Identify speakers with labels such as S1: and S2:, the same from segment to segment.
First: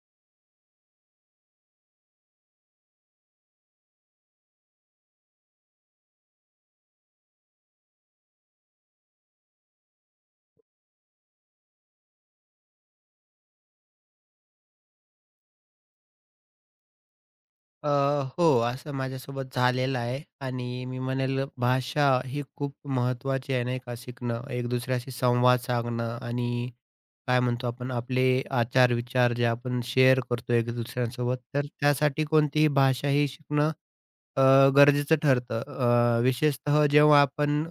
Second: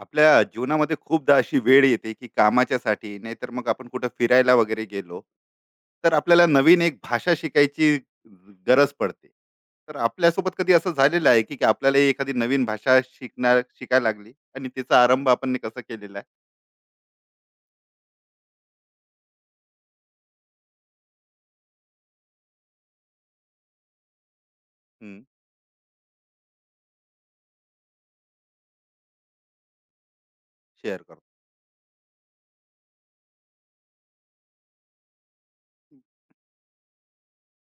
S1: आपल्या जीवनामध्ये खूपदा अशी वेळ येते की कामाच्यासाठी नाहीतर मग आपण कुठं फिरायला वगैरे गेलो तर आपल्याला नवीन एक भाषा शिकायची गरज पडते. तर आपल्यासोबत कधी असं झालेलं आहे की की आपल्याला एखादी नवीन भाषा शिकणार शिकायला लागली आणि तिचा आरंभ आपण कसं केलेला आहे?
S2: अ, हो, असं माझ्यासोबत झालेलं आहे. आणि मी म्हणेल भाषा ही खूप महत्त्वाची आहे नाही का, शिकणं, एक दुसऱ्याशी
S1: हम्म,
S2: संवाद साधणं आणि काय म्हणतो आपण आपले आचार-विचार जे आपण शेअर करतो एक
S1: शेअर करतो.
S2: दुसऱ्यांसोबत, तर त्यासाठी कोणतीही भाषा ही शिकणं अ, गरजेचं ठरतं. विशेषतः जेव्हा आपण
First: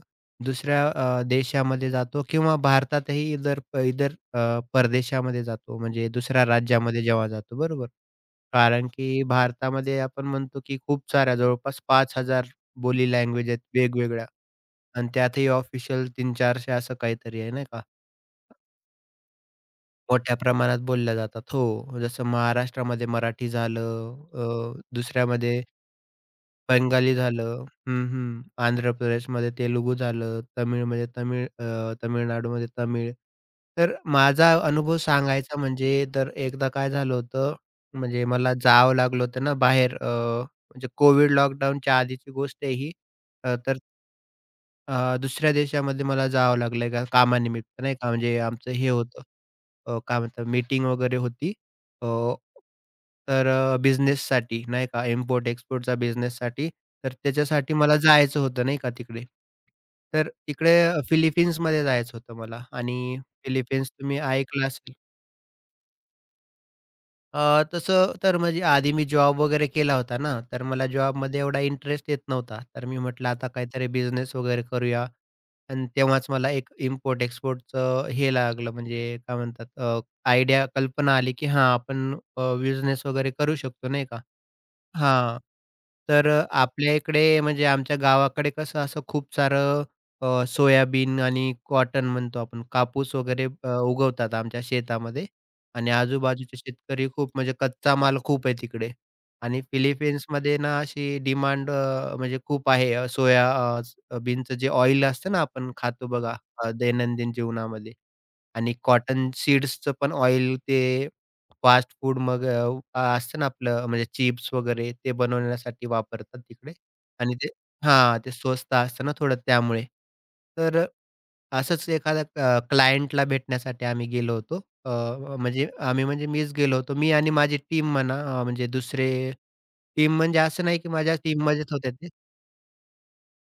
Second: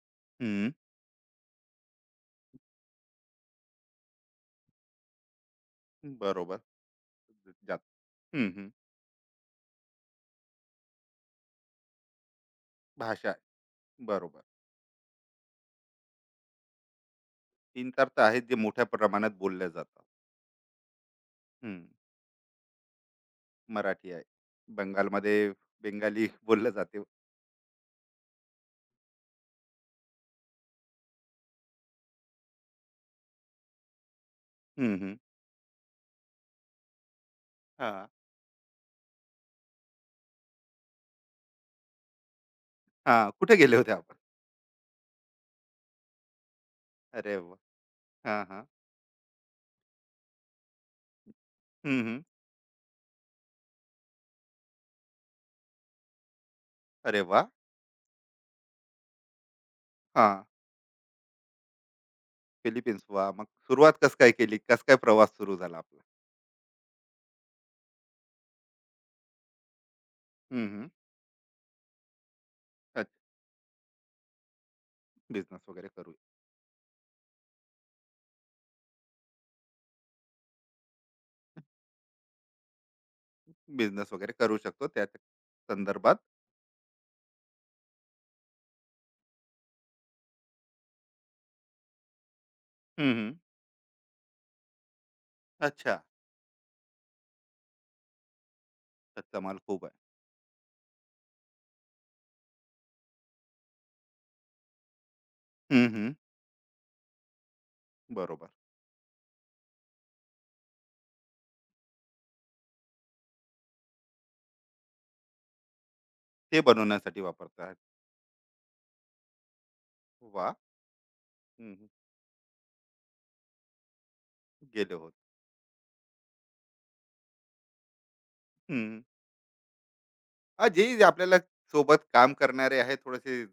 S1: हम्म,
S2: दुसऱ्या देशामध्ये जातो किंवा भारतातही इतर इतर परदेशामध्ये जातो म्हणजे दुसऱ्या
S1: बरोबर.
S2: राज्यामध्ये जेव्हा जातो,
S1: जात.
S2: बरोबर?
S1: हम्म, हम्म,
S2: कारण की भारतामध्ये आपण म्हणतो की खूप साऱ्या जवळपास 5,000 बोली
S1: भाषा
S2: लँग्वेज
S1: आहे.
S2: आहेत वेगवेगळ्या,
S1: बरोबर.
S2: आणि त्यातही ऑफिशियल 300-400 असं काहीतरी आहे नाही का?
S1: तीन चार तर आहेत जे मोठ्या प्रमाणात बोलल्या जातात.
S2: मोठ्या प्रमाणात बोलल्या जातात.
S1: हम्म,
S2: हो, जसं महाराष्ट्रामध्ये मराठी
S1: मराठी
S2: झालं,
S1: आहे. बंगालमध्ये
S2: दुसऱ्यामध्ये
S1: बेंगाली बोललं जाते.
S2: बंगाली झालं. हं, हं. आंध्र प्रदेशमध्ये तेलुगू झालं. तमिळमध्ये तमिळ, तामिळनाडूमध्ये तमिळ. तर माझा अनुभव
S1: हम्म,
S2: सांगायचा म्हणजे, तर एकदा काय झालं होतं,
S1: हां,
S2: म्हणजे मला जावं लागलं होतं ना बाहेर, म्हणजे कोविड लॉकडाऊनच्या आधीची गोष्ट आहे ही.
S1: हां. कुठे
S2: अ,
S1: गेले
S2: तर
S1: होते आपण?
S2: दुसऱ्या देशामध्ये मला जावं लागलं का
S1: अरे वा,
S2: कामानिमित्त नाही का, म्हणजे
S1: हां, हां.
S2: आमचं हे होतं, काय म्हणतात, मीटिंग वगैरे होती.
S1: हं,
S2: अ,
S1: हं.
S2: बिझनेससाठी नाही का, इम्पोर्ट एक्सपोर्टचा बिझनेससाठी. तर
S1: अरे वाह!
S2: त्याच्यासाठी मला जायचं होतं नाही का तिकडे. तर
S1: हां.
S2: तिकडे फिलिपिन्समध्ये जायचं होतं मला
S1: फिलिपिन्स
S2: आणि
S1: वा, मग
S2: फिलिपिन्स
S1: सुरुवात कसं
S2: तुम्ही
S1: काय केली?
S2: ऐकलं
S1: कसं
S2: असेल.
S1: काय प्रवास सुरू झाला आपला?
S2: तसं तर म्हणजे आधी मी जॉब वगैरे केला होता ना, तर
S1: हं,
S2: मला
S1: हं.
S2: जॉबमध्ये एवढा इंटरेस्ट येत नव्हता. तर मी
S1: अच्छा.
S2: म्हटलं आता काहीतरी बिझनेस वगैरे करूया.
S1: बिझनेस
S2: आणि
S1: वगैरे करू.
S2: तेव्हाच मला एक इम्पोर्ट एक्सपोर्टचं हे लागलं, म्हणजे काय म्हणतात, आयडिया, कल्पना आली, की हां, आपण बिझनेस वगैरे करू शकतो नाही
S1: बिझनेस
S2: का?
S1: वगैरे करू शकतो त्या
S2: हां.
S1: संदर्भात.
S2: तर आपल्या इकडे म्हणजे आमच्या गावाकडे कसं असं खूप सारं सोयाबीन आणि कॉटन म्हणतो आपण
S1: हं,
S2: कापूस
S1: हं.
S2: वगैरे उगवतात आमच्या शेतामध्ये, आणि
S1: अच्छा.
S2: आजूबाजूचे शेतकरी खूप म्हणजे कच्चा माल खूप आहे तिकडे.
S1: कच्चा माल
S2: आणि
S1: खूप आहे.
S2: फिलिपिन्समध्ये ना अशी डिमांड म्हणजे खूप आहे, अ, सोया अ, स- बीनचं जे ऑइल असतं ना आपण
S1: हं,
S2: खातो
S1: हं.
S2: बघा दैनंदिन जीवनामध्ये.
S1: बरोबर.
S2: आणि कॉटन सीड्सचं पण ऑइल ते फास्ट फूड मग असतं ना आपलं, म्हणजे चिप्स वगैरे ते बनवण्यासाठी वापरतात
S1: ते
S2: तिकडे.
S1: बनवण्यासाठी
S2: आणि ते,
S1: वापरत आहेत.
S2: हां, ते स्वस्त असतं ना थोडं, त्यामुळे.
S1: वाह!
S2: तर
S1: हं,
S2: असंच एखाद्या क्लायंटला भेटण्यासाठी आम्ही गेलो होतो.
S1: गेले होते.
S2: म्हणजे आम्ही म्हणजे मीच गेलो होतो. मी आणि माझी टीम म्हणा, म्हणजे
S1: हं, हं.
S2: दुसरे, टीम म्हणजे असं
S1: हां,
S2: नाही
S1: जे
S2: की
S1: जे
S2: माझ्या
S1: आपल्याला
S2: टीममध्येच होते
S1: सोबत
S2: ते.
S1: काम करणारे आहेत थोडेसे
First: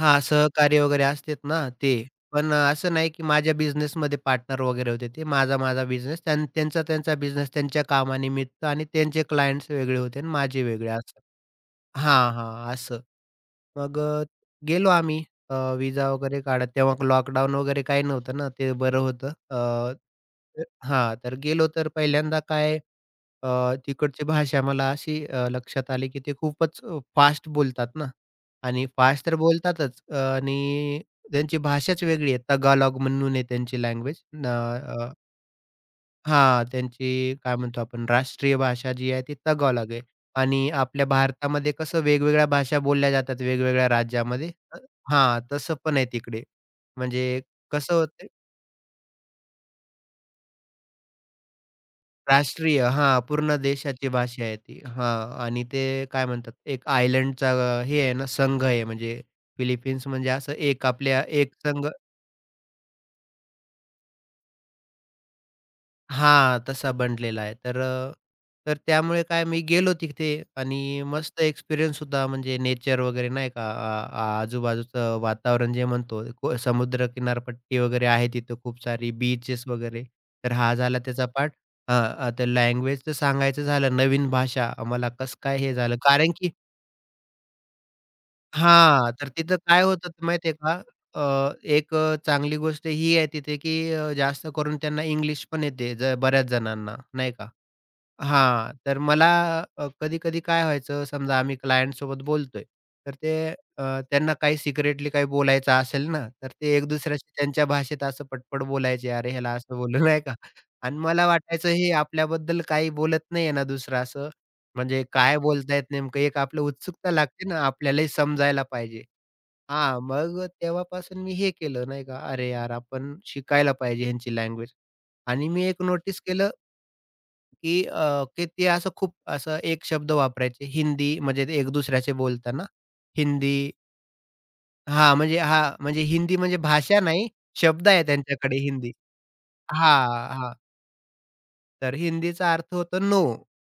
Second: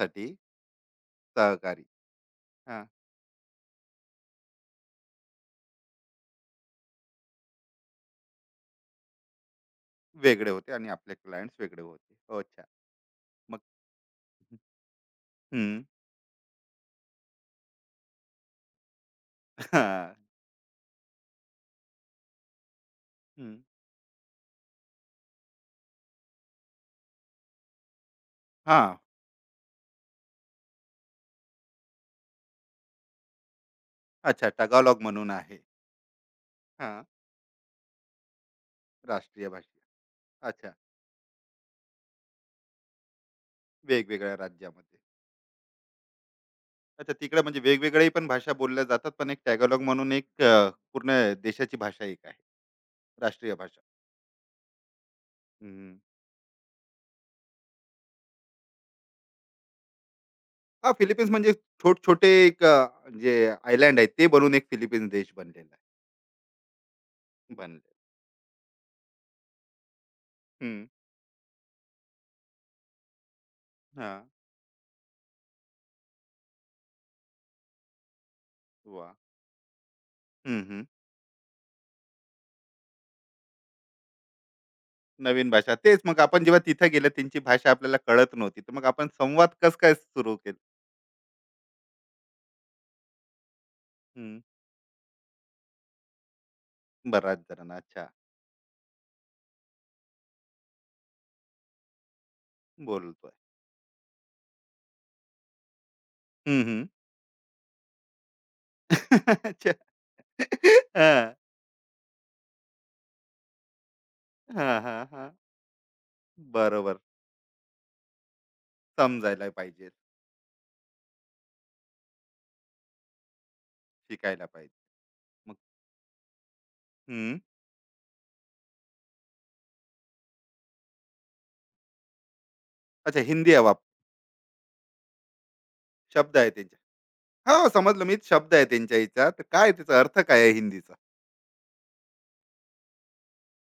S2: हां, सहकारी वगैरे असतेत ना
S1: सहकारी.
S2: ते. पण
S1: हां.
S2: असं नाही की माझ्या बिझनेसमध्ये पार्टनर वगैरे होते ते. माझा माझा बिझनेस, त्यांचा बिझनेस, त्यांच्या कामानिमित्त, आणि त्यांचे क्लायंट्स वेगळे होते आणि
S1: वेगळे
S2: माझे
S1: होते आणि
S2: वेगळे,
S1: आपले
S2: असं.
S1: क्लायंट्स वेगळे होते.
S2: हां,
S1: अच्छा.
S2: हां. असं.
S1: मग
S2: मग अ, गेलो आम्ही,
S1: हं.
S2: विजा वगैरे काढत. तेव्हा लॉकडाऊन वगैरे काही नव्हतं ना, ते बरं होतं.
S1: हां.
S2: तर हां, तर गेलो, तर पहिल्यांदा काय,
S1: हं.
S2: तिकडची भाषा मला अशी लक्षात आली, की ते खूपच फास्ट बोलतात ना. आणि
S1: हां.
S2: फास्ट तर बोलतातच, आणि त्यांची भाषाच वेगळी आहे. तगालॉग म्हणून आहे त्यांची लँग्वेज.
S1: अच्छा टॅगलॉग म्हणून आहे.
S2: हां,
S1: हां.
S2: त्यांची काय म्हणतो आपण, राष्ट्रीय भाषा जी आहे ती
S1: राष्ट्रीय भाषा.
S2: तगालॉग आहे. आणि
S1: अच्छा.
S2: आपल्या भारतामध्ये कसं वेगवेगळ्या भाषा बोलल्या जातात वेगवेगळ्या
S1: वेगवेगळ्या
S2: राज्यामध्ये.
S1: राज्यामध्ये.
S2: हां, तसं पण आहे तिकडे.
S1: अच्छा
S2: म्हणजे
S1: तिकडे म्हणजे
S2: कसं
S1: वेगवेगळ्या पण
S2: होतं
S1: भाषा बोलल्या जातात, पण एक टॅगलॉग म्हणून एक पूर्ण देशाची भाषा एक आहे.
S2: राष्ट्रीय, हां,
S1: राष्ट्रीय
S2: पूर्ण
S1: भाषा.
S2: देशाची भाषा आहे ती. हां, आणि ते
S1: हं.
S2: काय म्हणतात, एक आयर्लंडचा हे आहे ना, संघ आहे म्हणजे, फिलिपिन्स म्हणजे असं एक
S1: हां,
S2: आपल्या
S1: फिलिपिन्स म्हणजे
S2: एक संघ,
S1: छोटे-छोटे एक जे आयलँड आहेत ते बनून एक फिलिपिन्स देश बनलेला आहे.
S2: हां, तसा बनलेला आहे.
S1: बनले.
S2: तर त्यामुळे काय, मी गेलो तिथे आणि
S1: हं.
S2: मस्त एक्सपिरियन्स होता, म्हणजे नेचर वगैरे नाही का, आ
S1: हां.
S2: आ आजूबाजूचं वातावरण जे म्हणतो, को समुद्र किनारपट्टी वगैरे आहे तिथं, खूप सारी
S1: वाह!
S2: बीचेस वगैरे. तर
S1: हं,
S2: हा
S1: हं.
S2: झाला त्याचा पार्ट. हां, आता लँग्वेजचं सांगायचं झालं, नवीन भाषा आम्हाला कसं
S1: नवीन
S2: काय
S1: भाषा.
S2: हे झालं
S1: तेच मग
S2: कारण
S1: आपण
S2: की,
S1: जेव्हा तिथे गेलो त्यांची भाषा आपल्याला कळत नव्हती, तर मग आपण
S2: हां, तर
S1: संवाद
S2: तिथं
S1: कसं
S2: काय
S1: काय
S2: होतं
S1: सुरू
S2: माहिती आहे
S1: केलं?
S2: का, अ, एक चांगली गोष्ट ही आहे तिथे की जास्त करून त्यांना इंग्लिश पण येते, ज बऱ्याच जणांना नाही
S1: बऱ्याच
S2: का?
S1: जणांना अच्छा
S2: हां, तर मला, कधी-कधी काय व्हायचं, समजा आम्ही क्लायंटसोबत बोलतोय, तर
S1: बोलतोय.
S2: ते, त्यांना काही सिक्रेटली काही बोलायचं असेल ना, तर
S1: हं,
S2: ते
S1: हं.
S2: एक दुसऱ्याशी त्यांच्या भाषेत असं पटपट बोलायचे, "अरे, ह्याला
S1: अच्छा.
S2: असं बोललं," नाही का? आणि मला
S1: हां.
S2: वाटायचं, हे आपल्याबद्दल काही बोलत नाहीये ना दुसरा, असं,
S1: हां,
S2: म्हणजे
S1: हां, हां.
S2: काय बोलतायत नेमकं, एक आपलं
S1: बरोबर.
S2: उत्सुकता लागते ना, आपल्यालाही समजायला पाहिजे.
S1: समजायला पाहिजे,
S2: हां, मग तेव्हापासून मी हे केलं नाही का, "अरे यार, आपण शिकायला पाहिजे ह्यांची
S1: शिकायला
S2: लँग्वेज."
S1: पाहिजे.
S2: आणि
S1: मग
S2: मी एक नोटीस केलं
S1: हं.
S2: की की ते असं खूप असं एक शब्द वापरायचे, हिंदी, म्हणजे ते एक दुसऱ्याचे बोलताना.
S1: अच्छा हिंदी
S2: हिंदी,
S1: आहे वाप
S2: हां, म्हणजे हां, म्हणजे
S1: शब्द
S2: हिंदी
S1: आहे
S2: म्हणजे
S1: त्यांच्या.
S2: भाषा नाही,
S1: हो,
S2: शब्द आहे
S1: समजलं मी शब्द
S2: त्यांच्याकडे
S1: आहे
S2: हिंदी.
S1: त्यांच्या ह्याचा. तर काय त्याचा अर्थ
S2: हां,
S1: काय आहे
S2: हां.
S1: हिंदीचा?
S2: तर हिंदीचा अर्थ होतो नो,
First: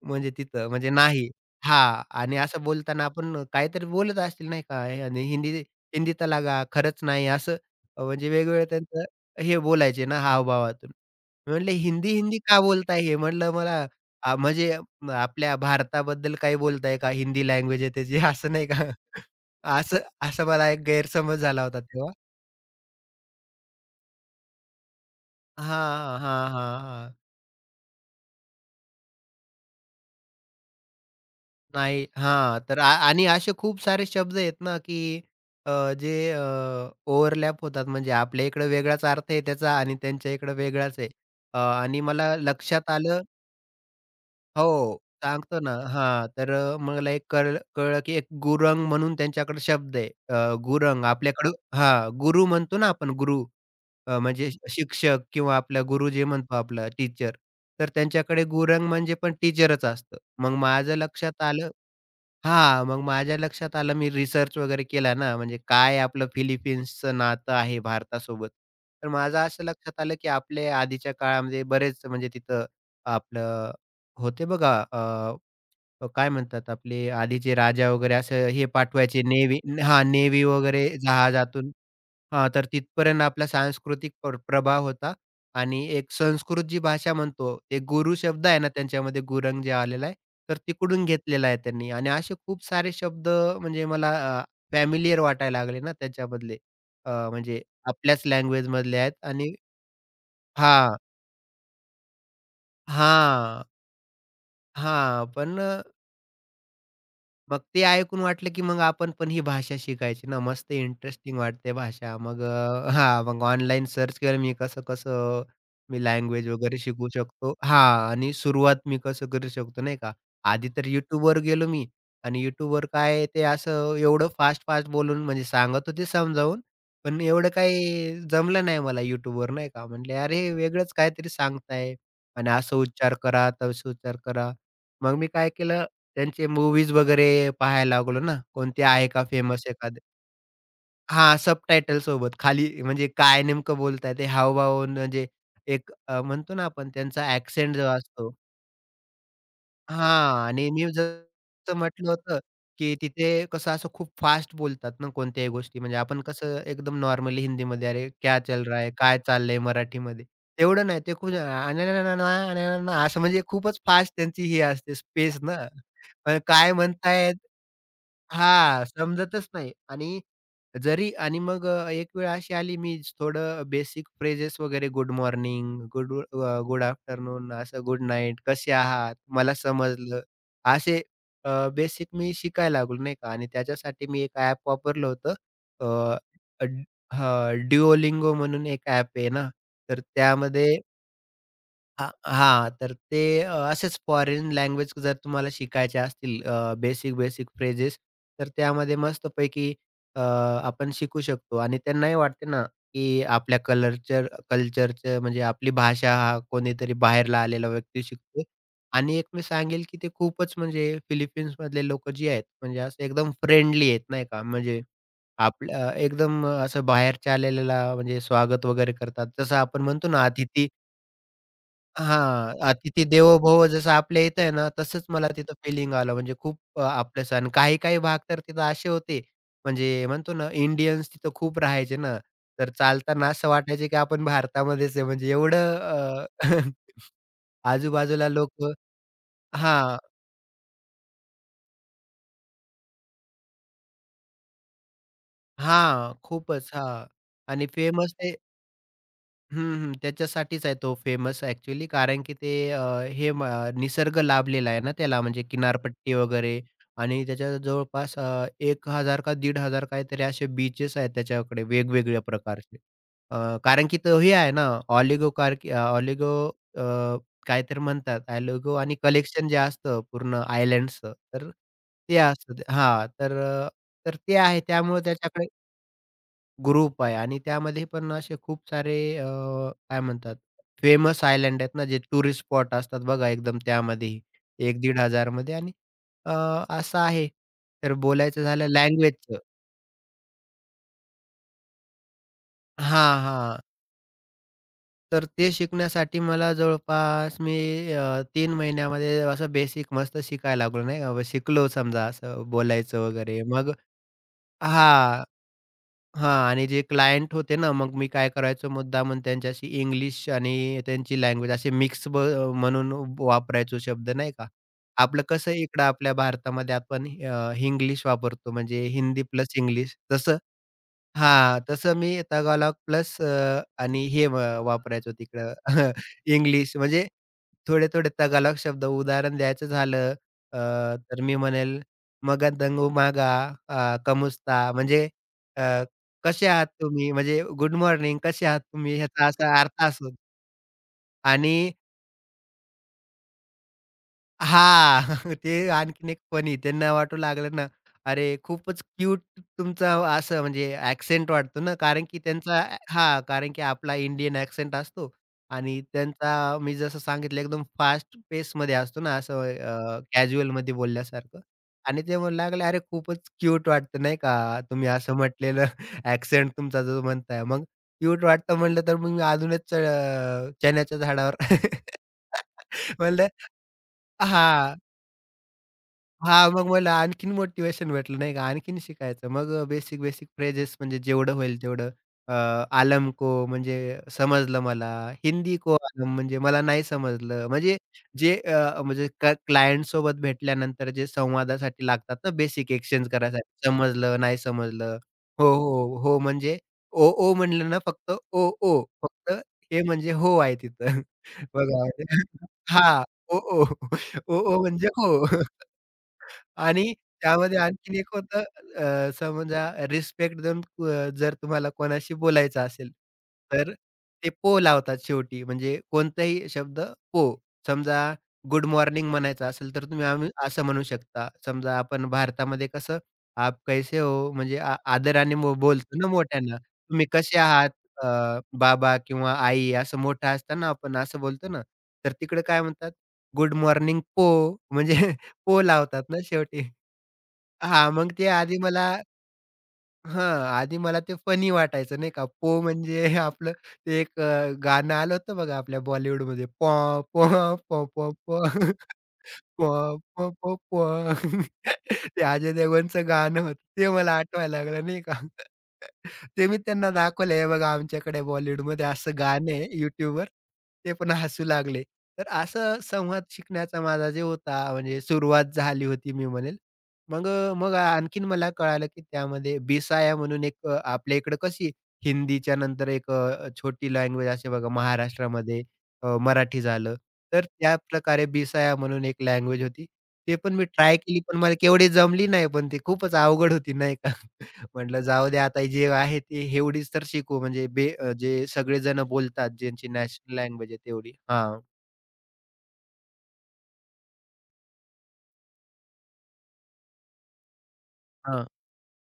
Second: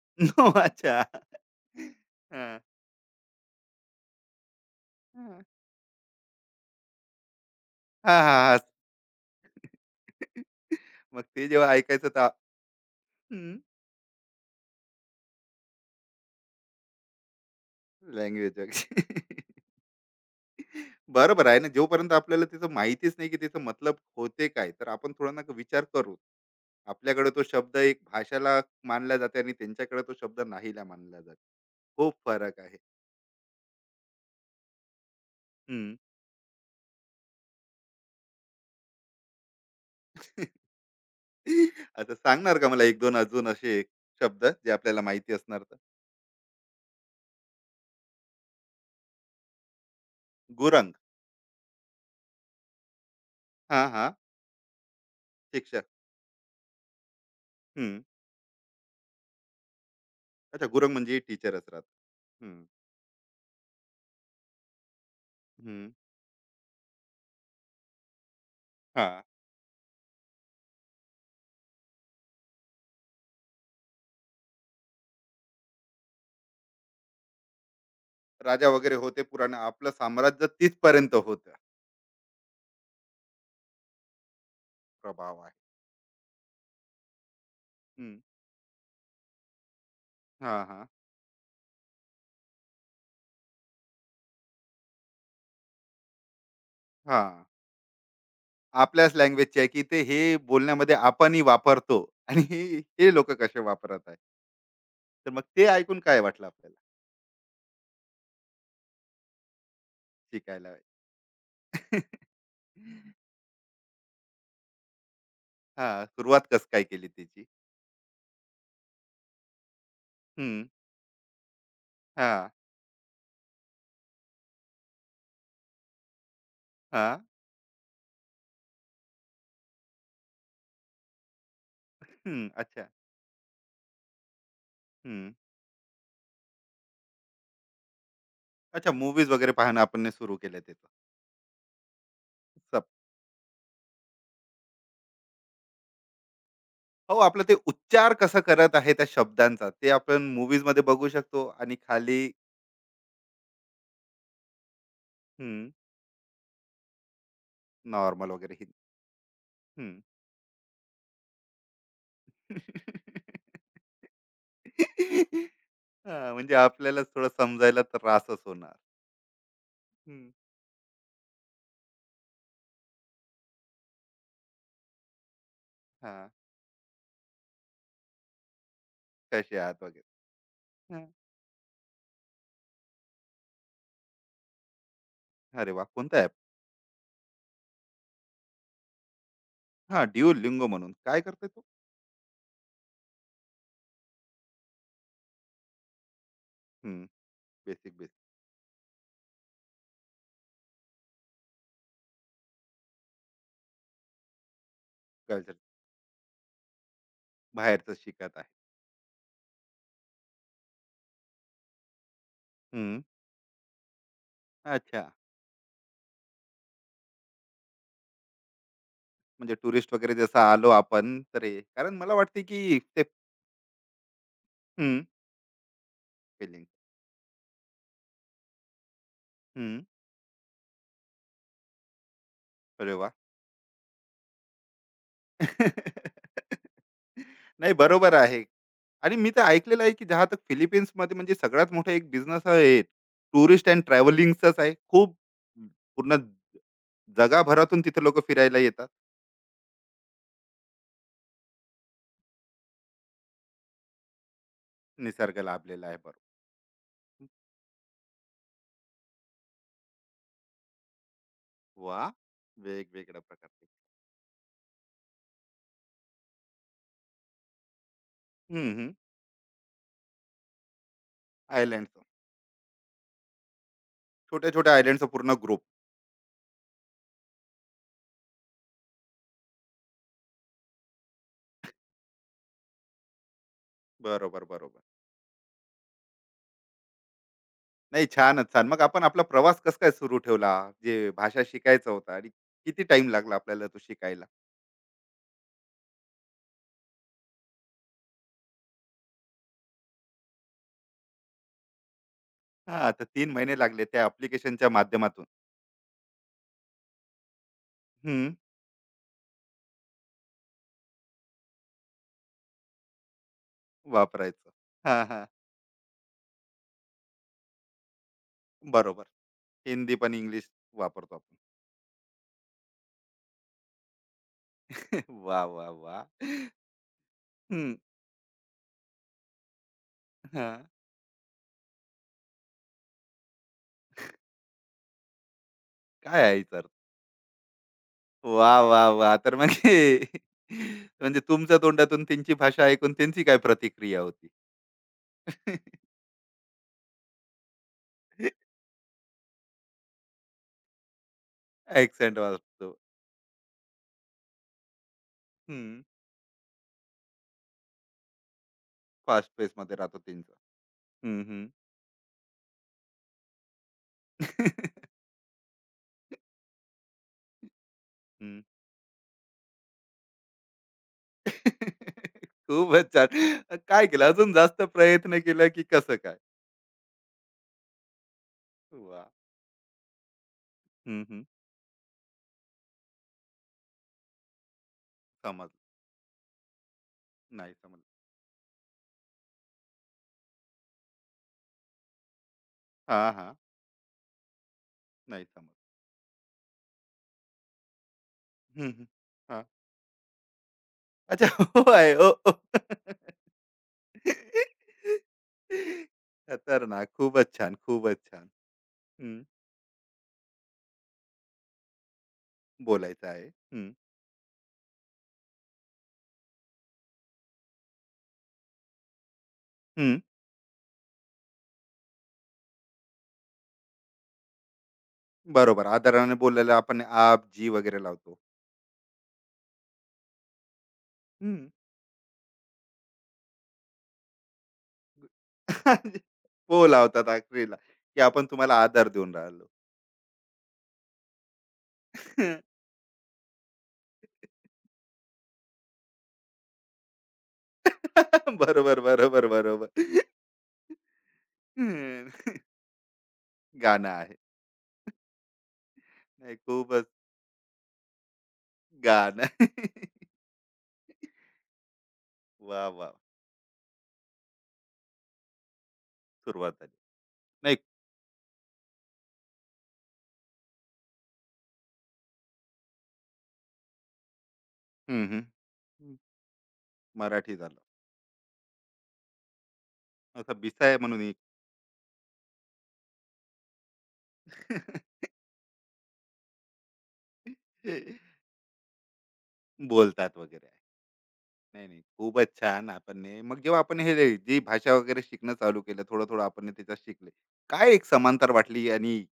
S2: म्हणजे
S1: हो,
S2: तिथं म्हणजे
S1: अच्छा.
S2: नाही. हां, आणि
S1: हां.
S2: असं बोलताना आपण काहीतरी बोलत असतील नाही का हे- आणि हिंदी हिंदी तर खरंच नाही असं,
S1: हां,
S2: म्हणजे
S1: हां, हां.
S2: वेगवेगळं त्यांचं हे बोलायचे ना हावभावातून.
S1: मग ते
S2: मी
S1: जेव्हा
S2: म्हटलं,
S1: ऐकायचं
S2: हिंदी,
S1: तर
S2: हिंदी का बोलताय हे? म्हटलं मला, म्हणजे आपल्या भारताबद्दल काही बोलताय का? हिंदी लँग्वेज आहे त्याची असं नाही
S1: लँग्वेज
S2: का? असं, असा मला एक गैरसमज
S1: बरोबर आहे
S2: झाला
S1: ना.
S2: होता
S1: जोपर्यंत
S2: तेव्हा.
S1: आपल्याला त्याचं माहितीच नाही की त्याचा मतलब होते काय, तर आपण थोडा ना विचार करू.
S2: हां, हां, हां, हां.
S1: आपल्याकडे तो शब्द एक भाषाला मानला जाते आणि त्यांच्याकडे तो शब्द नाहीला मानला जाते.
S2: नाही.
S1: खूप
S2: हां,
S1: फरक आहे.
S2: तर आणि असे खूप सारे शब्द आहेत ना, की अ,
S1: हं.
S2: जे अ, ओव्हरलॅप होतात. म्हणजे आपल्या इकडे वेगळाच अर्थ आहे त्याचा आणि त्यांच्या इकडे वेगळाच आहे. आणि
S1: आता
S2: मला
S1: सांगणार का मला
S2: लक्षात
S1: 1-2
S2: आलं,
S1: अजून असे शब्द जे
S2: हो,
S1: आपल्याला माहिती
S2: सांगतो
S1: असणार
S2: ना.
S1: तर?
S2: हां, तर मला एक कळलं कळलं की एक गुरंग म्हणून त्यांच्याकडे शब्द आहे.
S1: गुरंग.
S2: गुरंग आपल्याकडं, हां, गुरु म्हणतो ना आपण, गुरु,
S1: हां, हां.
S2: म्हणजे शिक्षक किंवा आपला
S1: शिक्षक.
S2: गुरु जे म्हणतो, आपला टीचर. तर
S1: हं.
S2: त्यांच्याकडे गुरंग म्हणजे पण टीचरच असतं. मग
S1: अच्छा गुरंग
S2: माझं
S1: म्हणजे
S2: लक्षात
S1: टीचरच
S2: आलं,
S1: राहतात. हं,
S2: हां, मग माझ्या लक्षात आलं, मी रिसर्च वगैरे केला ना, म्हणजे
S1: हं.
S2: काय आपलं फिलिपिन्सचं नातं आहे भारतासोबत. तर
S1: हां.
S2: माझं असं लक्षात आलं, की आपले आधीच्या काळामध्ये बरेच म्हणजे तिथं आपलं होते बघा, काय म्हणतात, आपले आधीचे राजा वगैरे असं हे
S1: राजा वगैरे
S2: पाठवायचे,
S1: होते पुराण
S2: नेव्ही,
S1: आपलं
S2: हां, नेव्ही
S1: साम्राज्य
S2: वगैरे
S1: तिथपर्यंत होतं.
S2: जहाजातून. हां, तर तिथपर्यंत आपला सांस्कृतिक प्रभाव होता.
S1: प्रभाव आहे.
S2: आणि एक संस्कृत जी भाषा म्हणतो, ते
S1: हं.
S2: गुरु शब्द आहे ना त्यांच्यामध्ये गुरंग जे आलेला आहे, तर
S1: हां, हां.
S2: तिकडून घेतलेला आहे त्यांनी. आणि असे खूप सारे शब्द म्हणजे मला अ, वाटायला लागले ना त्याच्यामधले.
S1: हां.
S2: म्हणजे आपल्याच लँग्वेजमधले आहेत.
S1: आपल्याच
S2: आणि
S1: लँग्वेजची आहे की ते हे बोलण्यामध्ये
S2: हां,
S1: आपणही वापरतो आणि हे लोकं कसे
S2: हां,
S1: वापरत आहे.
S2: हां.
S1: तर मग
S2: पण
S1: ते ऐकून काय वाटलं आपल्याला
S2: मग ते ऐकून वाटलं, की मग आपण पण ही भाषा शिकायची ना. मस्त
S1: शिकायला?
S2: इंटरेस्टिंग वाटते भाषा. हां, मग ऑनलाईन सर्च केलं मी, कसं-कसं मी
S1: हां, सुरुवात
S2: लँग्वेज
S1: कसं
S2: वगैरे
S1: काय केली
S2: शिकू
S1: त्याची?
S2: शकतो. हां, आणि सुरुवात मी कसं करू शकतो नाही का.
S1: हं,
S2: आधी तर YouTubeवर गेलो मी, आणि
S1: हां,
S2: YouTubeवर काय, ते असं एवढं फास्ट-फास्ट बोलून म्हणजे सांगत होते समजावून, पण
S1: हां.
S2: एवढं काही जमलं नाही मला YouTubeवर नाही का. म्हटले, "अरे, वेगळंच काहीतरी सांगताय
S1: हं,
S2: आणि असा
S1: अच्छा.
S2: उच्चार करा, तसा उच्चार करा." मग मी
S1: हं.
S2: काय केलं, त्यांचे मूव्हीज वगैरे पाहायला लागलो ना, कोणती
S1: अच्छा
S2: आहे का
S1: मूव्हीज वगैरे
S2: फेमस
S1: पाहणं
S2: एखादी,
S1: आपण सुरू केलं त्याचं.
S2: हां, सबटायटल सोबत खाली
S1: सब
S2: म्हणजे काय नेमकं बोलताय ते, हावभाव म्हणजे एक म्हणतो ना आपण
S1: हो,
S2: त्यांचा
S1: आपलं ते
S2: ॲक्सेंट जो
S1: उच्चार
S2: असतो,
S1: कसं करत आहे त्या शब्दांचा ते आपण
S2: हां. आणि
S1: मूव्हीजमध्ये
S2: मी
S1: बघू शकतो आणि
S2: जसं म्हटलं
S1: खाली
S2: होतं, की तिथे कसं असं खूप फास्ट बोलतात ना कोणत्याही
S1: हं,
S2: गोष्टी. म्हणजे आपण कसं एकदम नॉर्मली हिंदीमध्ये, "अरे
S1: नॉर्मल
S2: क्या
S1: वगैरे
S2: चल
S1: हिं
S2: रहा है? काय चाललंय?"
S1: हं.
S2: मराठीमध्ये. तेवढं नाही. ते खूप "अनननननननननन" असं, म्हणजे खूपच फास्ट त्यांची ही
S1: हां,
S2: असते स्पेस ना. पण
S1: म्हणजे
S2: काय
S1: आपल्याला थोडं
S2: म्हणतायत,
S1: समजायला त्रासच होणार.
S2: हां, समजतच नाही. आणि
S1: हं,
S2: जरी, आणि एक वेळ अशी आली, मी थोडं बेसिक फ्रेजेस वगैरे, गुड मॉर्निंग, गुड
S1: हां,
S2: गुड आफ्टरनून, असं, गुड नाईट, कसे आहात, मला
S1: कसे आहात
S2: समजलं.
S1: वगैरे.
S2: असे
S1: हं.
S2: बेसिक मी शिकायला लागलो नाही का, आणि त्याच्यासाठी मी एक ॲप वापरलं होतं.
S1: अरे वाह!
S2: अ,
S1: कोणतं ॲप?
S2: अ, हां, Duolingo म्हणून एक ॲप आहे ना, तर
S1: हां, लिंगो
S2: त्यामध्ये,
S1: म्हणून. काय करते तो?
S2: हां, हां. तर ते, असेच फॉरेन लँग्वेज जर तुम्हाला शिकायच्या असतील,
S1: हं,
S2: basic, basic
S1: basic,
S2: phrases,
S1: basic
S2: तर त्यामध्ये मस्तपैकी अ, आपण शिकू शकतो. आणि त्यांनाही वाटते ना, की आपल्या कल्चरचं म्हणजे
S1: कळतं.
S2: आपली भाषा हा कोणीतरी बाहेरला आलेला
S1: बाहेरचं
S2: व्यक्ती
S1: शिकत आहे.
S2: शिकतोय. आणि एक मी सांगेल, की ते खूपच म्हणजे फिलिपिन्समधले लोकं जी आहेत, म्हणजे
S1: हं,
S2: असं एकदम फ्रेंडली आहेत नाही का. म्हणजे
S1: अच्छा.
S2: आपल्या एकदम असं बाहेरच्या आलेल्याला म्हणजे स्वागत वगैरे करतात.
S1: म्हणजे
S2: जसं आपण
S1: टुरिस्ट
S2: म्हणतो
S1: वगैरे
S2: ना,
S1: जसं
S2: अतिथी,
S1: आलो आपण, तर हे कारण मला वाटते
S2: हां,
S1: की ते
S2: "अतिथी देवो भव" जसं आपल्या इथं आहे ना,
S1: हं,
S2: तसंच मला तिथं फिलिंग आलं. म्हणजे खूप
S1: स्पेलिंग.
S2: आपलंस, आणि काही-काही भाग तर तिथं असे होते,
S1: हं,
S2: म्हणजे म्हणतो ना, इंडियन्स तिथं खूप राहायचे ना, तर
S1: अरे वा
S2: चालताना असं वाटायचं की आपण भारतामध्येच आहे. म्हणजे एवढं
S1: नाही, बरोबर
S2: आजूबाजूला
S1: आहे.
S2: लोकं,
S1: आणि मी तर ऐकलेलं आहे
S2: हां.
S1: की जहाँ तक फिलिपिन्समध्ये म्हणजे सगळ्यात मोठा एक बिझनेस आहे, टुरिस्ट एंड ट्रॅव्हलिंगचाच आहे. खूप
S2: हां,
S1: पूर्ण
S2: खूपच. हां. आणि
S1: जगभरातून तिथे
S2: फेमस
S1: लोकं
S2: ते,
S1: फिरायला येतात.
S2: हं, हं. त्याच्यासाठीच आहे तो फेमस ॲक्चुअली, कारण की ते, अ, हे म निसर्ग लाभलेला आहे ना त्याला,
S1: निसर्ग
S2: म्हणजे
S1: लाभलेला आहे.
S2: किनारपट्टी
S1: बरोबर.
S2: वगैरे. आणि त्याच्या जवळपास 1,000 का 1,500 काहीतरी असे बीचेस आहेत त्याच्याकडे
S1: वाह!
S2: वेगवेगळ्या प्रकारचे.
S1: वेगवेगळ्या प्रकारचे.
S2: कारण की तो हे आहे ना, ऑलिगो कार ऑलिगो अ, काहीतरी म्हणतात
S1: हं,
S2: ऑलिगो,
S1: हं.
S2: आणि कलेक्शन जे असतं पूर्ण आयलँड्सचं, तर
S1: आयलँडचं.
S2: ते असतं. तर ते आहे,
S1: छोट्या-छोट्या
S2: त्यामुळे
S1: आयलँडचा पूर्ण
S2: त्याच्याकडे
S1: ग्रुप.
S2: ग्रुप आहे. आणि त्यामध्ये पण असे खूप सारे काय म्हणतात, फेमस आयलंड आहेत ना, जे टुरिस्ट स्पॉट असतात बघा एकदम, त्यामध्ये
S1: बरोबर,
S2: एक
S1: बरोबर.
S2: 1,500-1,500 मध्ये. आणि अ, असं आहे. तर
S1: नाही
S2: बोलायचं
S1: छानच छान.
S2: झालं
S1: मग आपण आपला
S2: लँग्वेजचं,
S1: प्रवास कसं काय सुरू ठेवला? जे भाषा शिकायचा होता आणि किती टाइम
S2: हां,
S1: लागला
S2: हां.
S1: आपल्याला तो शिकायला?
S2: तर ते शिकण्यासाठी मला जवळपास मी 3 महिन्यामध्ये असं बेसिक मस्त शिकायला लागलो नाही का. व शिकलो समजा, असं
S1: हां, तर
S2: बोलायचं
S1: 3
S2: वगैरे.
S1: महिने
S2: मग,
S1: लागले त्या ॲप्लिकेशनच्या
S2: हां.
S1: माध्यमातून
S2: हां, आणि जे क्लायंट होते ना, मग मी काय
S1: हं,
S2: करायचो मुद्दामून, त्यांच्याशी इंग्लिश आणि त्यांची लँग्वेज असे मिक्स, म्हणून वापरायचो शब्द नाही का.
S1: वापरायचं. हां,
S2: आपलं
S1: हां.
S2: कसं इकडं आपल्या भारतामध्ये आपण हिंग्लिश वापरतो म्हणजे
S1: बरोबर.
S2: हिंदी प्लस
S1: हिंदी
S2: इंग्लिश
S1: पण
S2: तसं.
S1: इंग्लिश वापरतो आपण.
S2: हां, तसं मी तागालॉग प्लस आणि हे व वापरायचो
S1: वाह,
S2: तिकडं
S1: वाह, वाह!
S2: इंग्लिश म्हणजे
S1: हं,
S2: थोडे-थोडे तागालॉग शब्द उदाहरण द्यायचं झालं, अ,
S1: हां.
S2: तर मी म्हणेल, "मगादंगू मागा कमुस्ता" म्हणजे अ,
S1: काय आहे
S2: "कसे
S1: याचा
S2: आहात
S1: अर्थ?
S2: तुम्ही?" म्हणजे "गुड मॉर्निंग, कसे
S1: वाह,
S2: आहात तुम्ही?"
S1: वाह,
S2: ह्याचा
S1: तर मग
S2: असा
S1: हे
S2: अर्थ असतो.
S1: म्हणजे
S2: आणि
S1: तुमच्या तोंडातून त्यांची भाषा ऐकून त्यांची काय प्रतिक्रिया होती?
S2: हां. ते आणखीन एक फनी त्यांना वाटू लागलं ना, अरे खूपच क्यूट तुमचा असं म्हणजे ॲक्सेंट वाटतो ना, कारण
S1: ॲक्सेंट
S2: की त्यांचा.
S1: वाजतो.
S2: हां, कारण की आपला इंडियन ॲक्सेंट असतो
S1: हं.
S2: आणि त्यांचा मी जसं सांगितलं एकदम फास्ट पेसमध्ये असतो ना,
S1: फास्ट
S2: असं
S1: पेसमध्ये राहतो त्यांचं.
S2: कॅज्युअलमध्ये
S1: हं,
S2: बोलल्यासारखं.
S1: हं.
S2: आणि ते म्हणू लागले, "अरे खूपच क्यूट वाटतं नाही का, तुम्ही असं म्हटलेलं ॲक्सेंट तुमचा जो म्हणताय." मग क्यूट
S1: हं.
S2: वाटतं म्हटलं तर मग मी अजूनच चण्याच्या झाडावर
S1: खूपच छान.
S2: म्हणलं.
S1: काय केलं? अजून जास्त
S2: हां.
S1: प्रयत्न केला की कसं काय?
S2: हां, मग मला आणखीन मोटिव्हेशन भेटलं नाही का, आणखीन
S1: वाह!
S2: शिकायचं. मग बेसिक, बेसिक फ्रेजेस म्हणजे
S1: हं, हं.
S2: जेवढं होईल तेवढं. अ, "आलम को" म्हणजे समजलं मला.
S1: समजलं.
S2: "हिंदी को आलम" म्हणजे मला नाही समजलं.
S1: नाही
S2: म्हणजे
S1: समजलं.
S2: जे म्हणजे क्लायंटसोबत भेटल्यानंतर जे संवादासाठी लागतात ना बेसिक एक्सचेंज
S1: हां, हां.
S2: करायसाठी. समजलं, नाही समजलं.
S1: नाही
S2: हो,
S1: समजलं.
S2: हो, हो म्हणजे ओ, ओ म्हणलं ना, फक्त ओ,
S1: हं,
S2: ओ.
S1: हं.
S2: फक्त
S1: हां.
S2: हे म्हणजे हो आहे तिथं.
S1: अच्छा हो
S2: बघा.
S1: आहे. हो, हो.
S2: हां, ओ, ओ. ओ, ओ म्हणजे हो.
S1: खतरनाक.
S2: आणि
S1: खूपच छान,
S2: त्यामध्ये आणखीन
S1: खूपच
S2: एक
S1: छान.
S2: होतं.
S1: हं.
S2: समजा रिस्पेक्ट देऊन, जर तुम्हाला कोणाशी बोलायचं असेल,
S1: बोलायचं आहे. हं.
S2: तर ते पो लावतात शेवटी. म्हणजे कोणताही शब्द पो. समजा गुड मॉर्निंग म्हणायचं असेल, तर
S1: हं.
S2: तुम्ही आम्ही असं म्हणू शकता. समजा आपण भारतामध्ये कसं आप कैसे हो? म्हणजे आदराने
S1: बरोबर.
S2: बोलतो ना
S1: आदराने बोलायला
S2: मोठ्यांना.
S1: आपण
S2: तुम्ही
S1: आप,
S2: कसे
S1: जी
S2: आहात.
S1: वगैरे
S2: अ,
S1: लावतो.
S2: बाबा किंवा आई असं मोठं असताना आपण असं बोलतो ना, तर तिकडे काय म्हणतात? गुड मॉर्निंग पो. म्हणजे पो लावतात ना शेवटी.
S1: हो लावतात आखरीला,
S2: हां,
S1: की
S2: मग
S1: आपण
S2: ते आधी
S1: तुम्हाला आधार
S2: मला.
S1: देऊन राहिलो.
S2: हां, आधी मला ते फनी वाटायचं नाही का. पो म्हणजे आपलं ते एक गाणं आलं होतं बघा आपल्या बॉलिवूडमध्ये, पॉ पॉ पॉ पॉ पॉ.
S1: बरोबर, बरोबर, बरोबर.
S2: पॉ पॉ पॉ पॉ.
S1: हं,
S2: ते अजय देवगणचं गाणं होतं.
S1: गाणं
S2: ते
S1: आहे.
S2: मला आठवायला लागलं नाही का.
S1: नाही
S2: ते मी
S1: खूपच
S2: त्यांना दाखवलं, "हे बघा आमच्याकडे बॉलिवूडमध्ये असं
S1: गाणं.
S2: गाणं आहे YouTubeवर." ते पण हसू लागले. तर
S1: वाह,
S2: असं
S1: वाह!
S2: संवाद शिकण्याचा माझा जे होता म्हणजे सुरुवात झाली होती मी
S1: सुरुवात
S2: म्हणेल.
S1: झाली.
S2: मग
S1: नाही
S2: आणखीन मला कळालं, की त्यामध्ये बिसाया म्हणून एक, आपल्या इकडं कशी हिंदीच्या नंतर एक छोटी लँग्वेज असते बघा
S1: हं, हं.
S2: महाराष्ट्रामध्ये, मराठी झालं.
S1: मराठी
S2: तर
S1: झालं.
S2: त्याप्रकारे बिसाया म्हणून एक लँग्वेज होती.
S1: असा
S2: ते पण मी
S1: बिसाय
S2: ट्राय
S1: म्हणून एक
S2: केली, पण मला केवढी जमली नाही. पण ती खूपच अवघड होती नाही का. म्हटलं जाऊ दे, आता जे आहे ते एवढीच तर शिकू म्हणजे जे सगळेजण बोलतात ज्यांची
S1: बोलतात
S2: नॅशनल
S1: वगैरे. आहे.
S2: लँग्वेज आहे तेवढी. हां,
S1: नाही, नाही. खूपच छान आपण हे मग जेव्हा आपण हे जी भाषा वगैरे शिकणं चालू केलं, थोडं-थोडं आपण त्याच्यात शिकले. काय एक समांतर
S2: हां.
S1: वाटली आणि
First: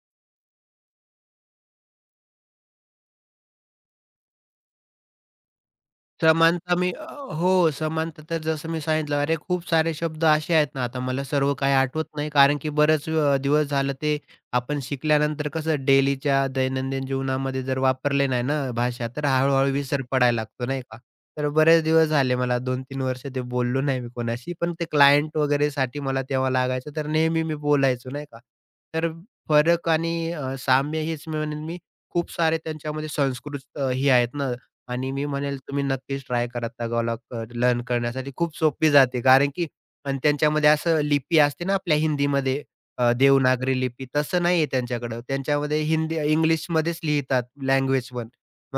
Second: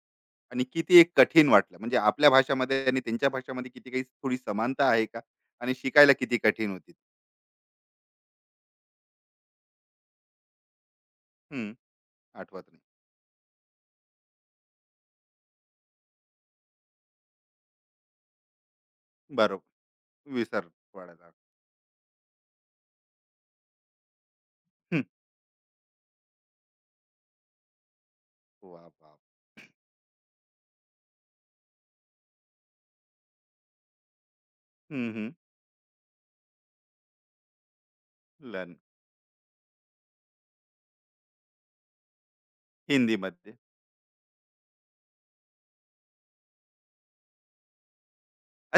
S1: आणि किती एक कठीण वाटलं म्हणजे आपल्या भाषामध्ये आणि त्यांच्या भाषामध्ये किती काही थोडी समानता आहे का आणि शिकायला किती कठीण
S2: समानता मी,
S1: होती.
S2: हो, समानता तर जसं मी सांगितलं, अरे खूप सारे शब्द असे आहेत ना, आता मला सर्व
S1: हम्म,
S2: काही आठवत नाही, कारण
S1: आठवत
S2: की
S1: नाही.
S2: बरेच दिवस झालं ते. आपण शिकल्यानंतर कसं डेलीच्या दैनंदिन जीवनामध्ये जर वापरले नाही ना भाषा, तर हळू-हळू
S1: बरोबर.
S2: विसर पडायला लागतो,
S1: विसर
S2: नाही का?
S1: पडायला.
S2: तर बरेच दिवस झाले मला 2-3 वर्ष ते बोललो नाही मी कोणाशी, पण ते
S1: हम्म,
S2: क्लायंट वगैरेसाठी मला तेव्हा लागायचं, तर नेहमी मी बोलायचो, नाही का?
S1: वा
S2: तर
S1: वा.
S2: फरक आणि साम्य हेच मी म्हणेन खूप सारे त्यांच्यामध्ये संस्कृत हे आहेत ना.
S1: हम्म,
S2: आणि मी
S1: हम्म,
S2: म्हणेल तुम्ही नक्कीच ट्राय करा तागालॉग लर्न करण्यासाठी खूप
S1: लन.
S2: सोपी जाते. कारण की आणि त्यांच्यामध्ये असं लिपी असते ना आपल्या हिंदीमध्ये
S1: हिंदीमध्ये
S2: देवनागरी लिपी तसं नाहीये त्यांच्याकडं. त्यांच्यामध्ये हिंदी इंग्लिशमध्येच लिहितात लँग्वेज पण.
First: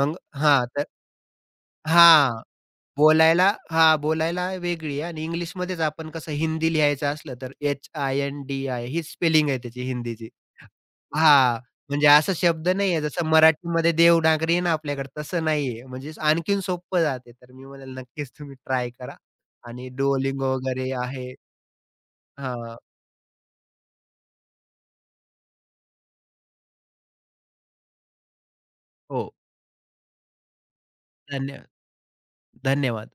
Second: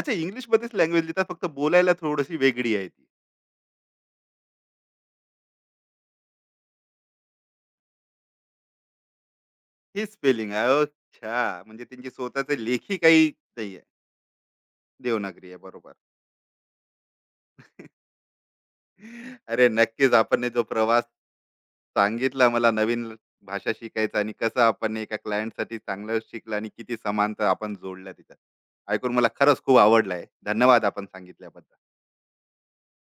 S1: अच्छा इंग्लिश
S2: हां,
S1: मध्येच
S2: तर
S1: लँग्वेज लिहितात फक्त बोलायला थोडीशी
S2: हां,
S1: वेगळी आहे ती.
S2: बोलायला हां, बोलायला वेगळी आहे आणि इंग्लिशमध्येच आपण कसं हिंदी लिहायचं असलं तर HINDI ही स्पेलिंग आहे त्याची
S1: ही
S2: हिंदीची.
S1: स्पेलिंग आहे
S2: हां,
S1: अच्छा म्हणजे
S2: म्हणजे
S1: त्यांची
S2: असा
S1: स्वतःचे
S2: शब्द
S1: लेखी
S2: नाहीये जसं
S1: काही नाही आहे.
S2: मराठीमध्ये देवनागरी आहे ना आपल्याकडे तसं
S1: देवनागरी आहे
S2: नाहीये.
S1: बरोबर.
S2: म्हणजे आणखीन सोपं जाते. तर मी म्हणेल नक्कीच तुम्ही ट्राय करा
S1: अरे
S2: आणि
S1: नक्कीच आपण हे
S2: Duolingo
S1: जो
S2: वगैरे
S1: प्रवास
S2: आहे.
S1: सांगितलं मला
S2: हां.
S1: नवीन भाषा शिकायचं आणि कसं आपण एका क्लायंटसाठी चांगलं शिकलं आणि किती समानता आपण जोडल्या तिच्यात. ऐकून मला
S2: हो.
S1: खरंच खूप आवडलं आहे. धन्यवाद आपण
S2: धन्य
S1: सांगितल्याबद्दल.
S2: धन्यवाद.